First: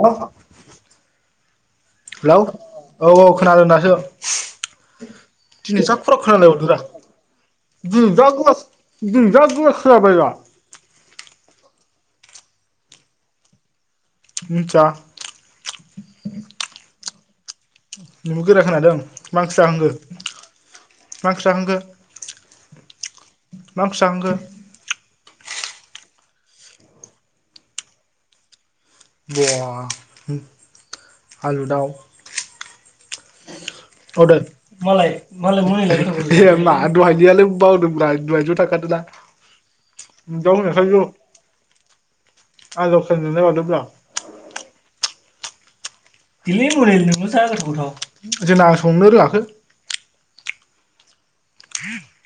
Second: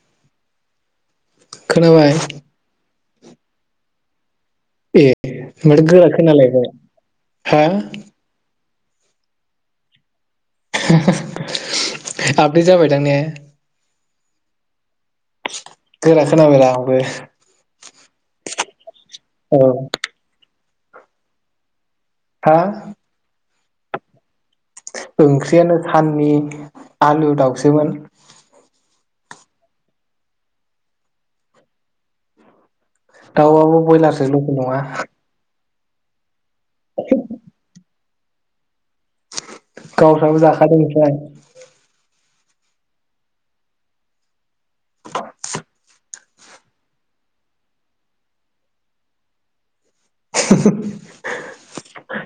अह खोनाबाय औ औ खोनादों दासो ए ओमफ्राय दिनैसा गोरा खरा खोनानाय खोनालायबाय हरदों रा हा दिनै जा गुवास दिनै जा गोरा खोनाबाय दा आपडेट जाबाय दां ने मिथिया गोरा खोनाबायरा आंबो नोंबो गोरा खोनादों मा ओंख्रि औ जाखांखो? मा ओंख्रि जाखांखो? हा मा ओंख्रि जाखांखो? ओंख्रियानो साननि आलु दाउसोमोन। बा आलु दाउ। औ [unintelligible] [unintelligible] औ। ए मा दहायनियालाय बावदोंब्रा आं। दहायथ' थाखादोंना। गावस्राल जाखादों ओंफ्राय। आं [unintelligible] नुनाय हरदोंब्रा दिलै नोंल जा गोथाव गोथाव जोंना संनो रोङाखै।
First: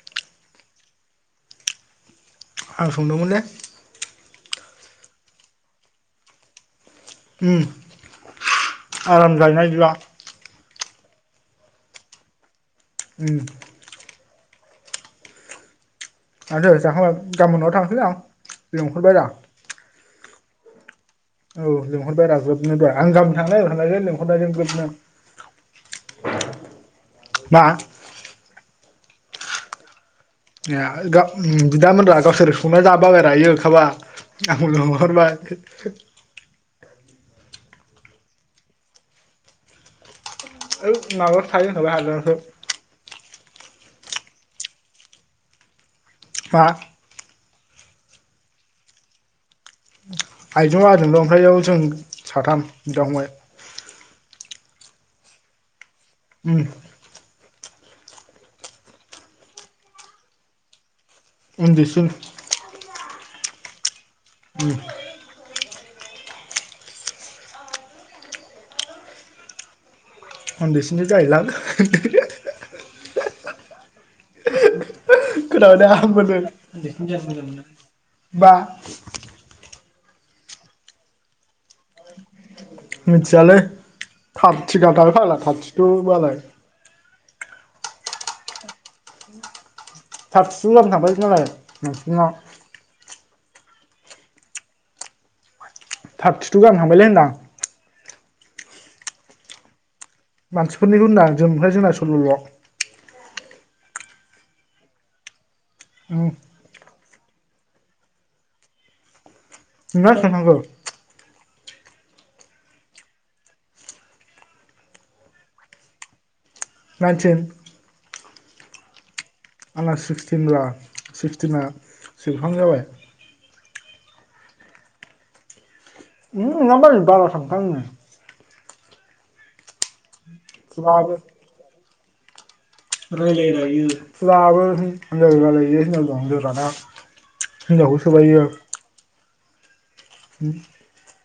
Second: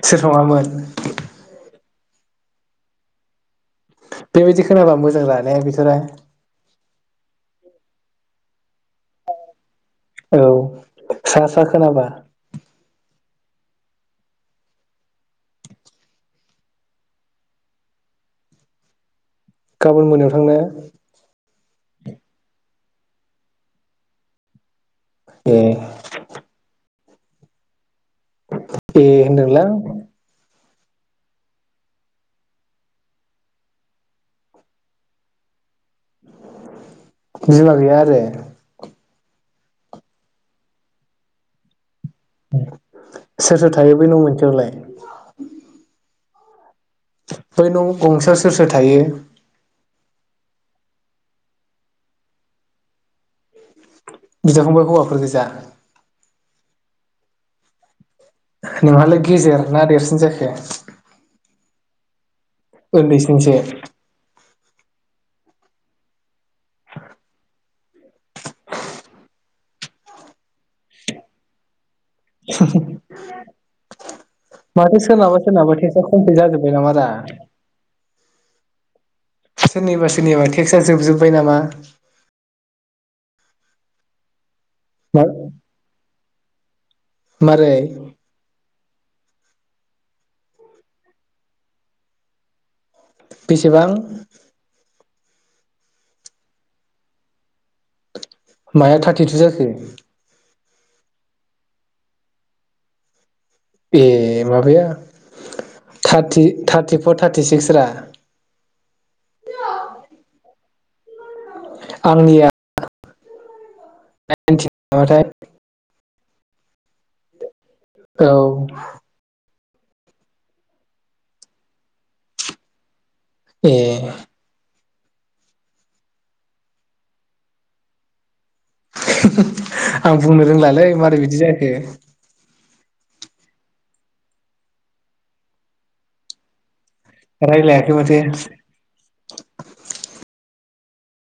सोर सङामोन? आं संदोंमोन लै बेबायदि खोनाबा मोजां ना रे बिथराय। उज्ञ आराम जायोना बिदिबा। औ स्रा स्रा खोनाबा। उम। माथो जाखांबाय गाबोन नआव थांसैलै आं लिंहरबाय रा। गाबोन मोनायाव थांनो। औ लिंहरबाय राजुआ आं गामोन थांनो नागिरखानायजों लेंहरनायजों ग्रोबनो। ए। मा? ए होनदों लां। ए बिदामोनहा गावसोर संना जाबायरा ओंखामा आंखौ लिंहरबाय। बिमा गैया आरो ओइ माबायावसो थायो हादान [unintelligible] सोर सोर थायो बे न' मोनसेयावलाय? मा? बै न' गंसे सोर सोर थायो? आइजो बाबाजोंल' ओमफ्राय जों साथाम बिदा फंबाय। बिदा फंबाय हौवाफोर गोजा। उम। नोंहालाय गेजेर ना देरसिन जाखो। उन्दैसिन। उन्दैसिनसो। उम। उन्दैसिनि जाहैलां। माथो सोरनाबा सोरनाबा खोनाबायदा टेक्सआ खमप्लिट जाजोब्बाय नामारा बा सोरनिबा सोरनिबा टेक्सआ जोबजोबबाय नामा? मिथियालै थाम थिगा दाब फाला थाथिथ' मालाय। मारै। थारदि थु थांबाय मालाय मानसिफोरना। बेसेबां? थाब थिथु गाहाम थांबायलै होनदां। माया थारटिथु जाखो? मानसिफोरनिखौ होनदों आं जों ओमफ्राय जोंना सल्लल'। ए माबाया। थारथि थार थिफर थार्थि सिक्स रा। नोंना बेबेबां थांखो आंनिया [unintelligible] थाय। नाइथिन औ आंना सिक्सटिन ब्रा सिक्सटिना सेबहां जाबाय। एह उम नोंना मालाय बारा [unintelligible] [inaudible] आं बुंनो रोंलालै फुराबो मारै बिदि जाखो। [unintelligible] रायलायाखै हिनजावखौ सोबाय माथो इयो। [inaudible]